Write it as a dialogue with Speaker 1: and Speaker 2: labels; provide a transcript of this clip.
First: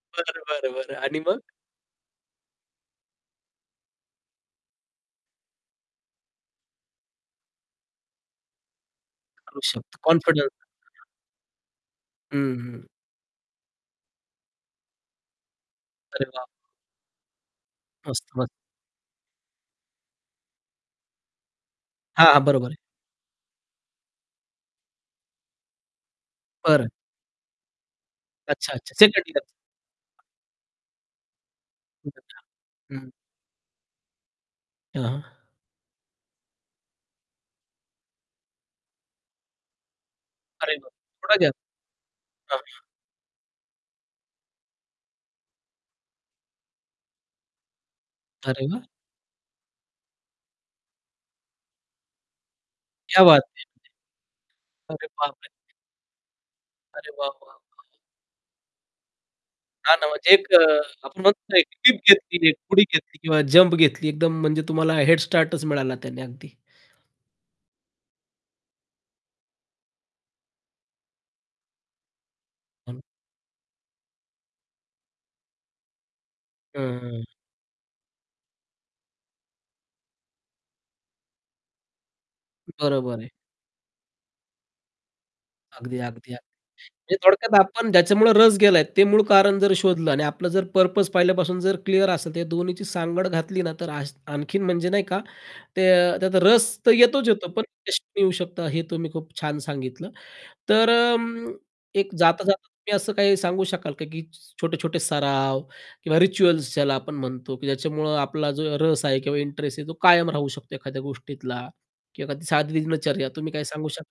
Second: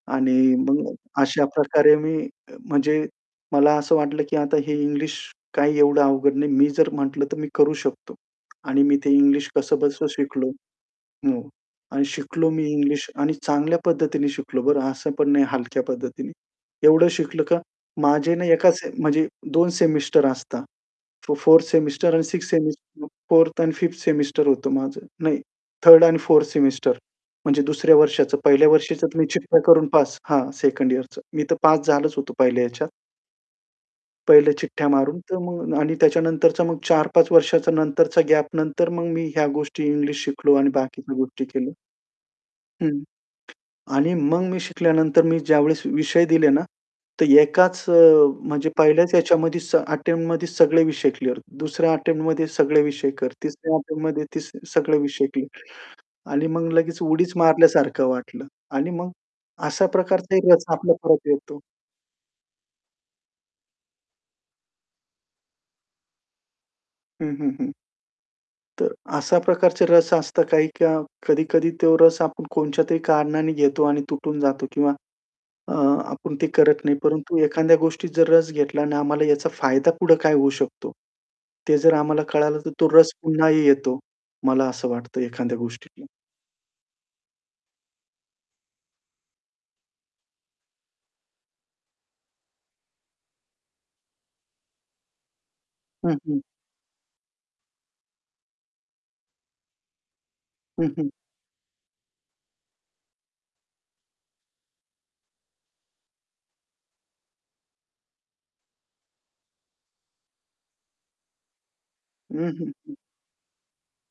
Speaker 1: आणि
Speaker 2: बरं, बरं,
Speaker 1: मग
Speaker 2: बरं आणि मग?
Speaker 1: अशा प्रकारे मी, अ, म्हणजे मला असं वाटलं, की आता हे इंग्लिश काही एवढं अवघड नाही. मी जर म्हटलं तर मी करू शकतो. आणि मी ते इंग्लिश
Speaker 2: करू शकतो.
Speaker 1: कसं-बसं शिकलो.
Speaker 2: कॉन्फिडन्स.
Speaker 1: हो. आणि शिकलो
Speaker 2: हं,
Speaker 1: मी
Speaker 2: हं.
Speaker 1: इंग्लिश आणि चांगल्या पद्धतीने शिकलो बरं असं पण नाही हलक्या
Speaker 2: अरे
Speaker 1: पद्धतीने.
Speaker 2: वाह!
Speaker 1: एवढं शिकलं का?
Speaker 2: मस्त,
Speaker 1: माझे
Speaker 2: म
Speaker 1: ना एका सेम म्हणजे 2 सेमिस्टर असतात. तो 4th सेमिस्टर आणि
Speaker 2: हां,
Speaker 1: 6th
Speaker 2: बरोबर आहे.
Speaker 1: सेमिस्टर, 4th आणि 5th सेमिस्टर होतं माझं, नाही 3rd आणि 4th
Speaker 2: बरं.
Speaker 1: सेमिस्टर म्हणजे दुसऱ्या वर्षाचं पहिल्या
Speaker 2: अच्छा, अच्छा
Speaker 1: वर्षीचं तुम्ही
Speaker 2: 2nd
Speaker 1: चिठ्या करून पास
Speaker 2: [unintelligible]
Speaker 1: हां, सेकंड यिअरचं मी तर पास झालंच होतो पहिल्या
Speaker 2: [unintelligible]
Speaker 1: ह्याच्यात.
Speaker 2: हं.
Speaker 1: पहिल्या चिठ्या मारून,
Speaker 2: हां.
Speaker 1: तर मग आणि त्याच्यानंतरचा मग 4-5 वर्षाच्या नंतरचा गॅप नंतर मग मी ह्या गोष्टी इंग्लिश शिकलो आणि
Speaker 2: अरे वाह!
Speaker 1: बाकीच्या
Speaker 2: थोडा
Speaker 1: गोष्टी
Speaker 2: घ्या.
Speaker 1: केल्या.
Speaker 2: [unintelligible]
Speaker 1: हं. आणि मग मी शिकल्यानंतर मी ज्यावेळेस विषय दिले ना, तर एकाच अ,
Speaker 2: अरे
Speaker 1: म्हणजे
Speaker 2: वाह!
Speaker 1: पहिल्याच ह्याच्यामध्ये स अटेम्प्टमध्ये सगळे विषय क्लिअर. दुसऱ्या अटेम्प्टमध्ये सगळे विषय
Speaker 2: क्या
Speaker 1: कर,
Speaker 2: बात है!
Speaker 1: तिसऱ्या अटेम्प्टमध्ये ती
Speaker 2: [unintelligible]
Speaker 1: सगळे
Speaker 2: अरे,
Speaker 1: विषय
Speaker 2: बापरे!
Speaker 1: क्लिअर. आणि मग लगेच
Speaker 2: अरे वाह,
Speaker 1: उडीच
Speaker 2: वाह, वाह!
Speaker 1: मारल्यासारखं वाटलं. आणि मग अशा
Speaker 2: हां, ना म्हणजे
Speaker 1: प्रकारचा
Speaker 2: एक
Speaker 1: रस आपल्याला
Speaker 2: आपण
Speaker 1: परत
Speaker 2: म्हणतो
Speaker 1: येतो.
Speaker 2: घेतली उडी घेतली किंवा जम्प घेतली एकदम म्हणजे तुम्हाला हेड स्टार्टच मिळाला त्याने अगदी.
Speaker 1: हं, हं, हं. तर अशा प्रकारचा रस असतात काही का कधी-कधी तो रस आपण कोणच्यातरी
Speaker 2: [unintelligible]
Speaker 1: कारणाने घेतो आणि तुटून जातो किंवा अ, आपण ते करत नाही.
Speaker 2: हं.
Speaker 1: परंतु एखाद्या गोष्टीत जर रस घेतला आणि आम्हाला याचा फायदा पुढं काय होऊ शकतो. ते जर आम्हाला कळालं तर तो रस
Speaker 2: बरोबर आहे.
Speaker 1: पुन्हाही येतो. मला असं वाटतं एखाद्या
Speaker 2: अगदी,
Speaker 1: गोष्टीतला.
Speaker 2: अगदी, अगदी. म्हणजे थोडक्यात आपण ज्याच्यामुळे रस गेला. ते मूळ कारण जर शोधलं आणि आपलं जर पर्पज पहिल्यापासून जर क्लिअर असेल तर त्या दोन्हीची सांगड घातली ना, तर आणखीन म्हणजे नाही का ते
Speaker 1: हं,
Speaker 2: त्यात
Speaker 1: हं.
Speaker 2: रस तर येतोच येतो पण [unintelligible] येऊ शकतात हे तुम्ही खूप छान सांगितलं.
Speaker 1: हं,
Speaker 2: तर
Speaker 1: हं.
Speaker 2: अं, एक जाता-जाता तुम्ही असं काही सांगू शकाल का, की छोटे-छोटे सराव किंवा रिच्युअल्स ज्याला आपण म्हणतो, की ज्याच्यामुळं आपला जो रस आहे किंवा इंटरेस्ट आहे तो कायम राहू शकतो एखाद्या गोष्टीतला किंवा
Speaker 1: हं,
Speaker 2: एखादी
Speaker 1: हं,
Speaker 2: साधी
Speaker 1: हं.
Speaker 2: दिनचर्या तुम्ही काय सांगू शक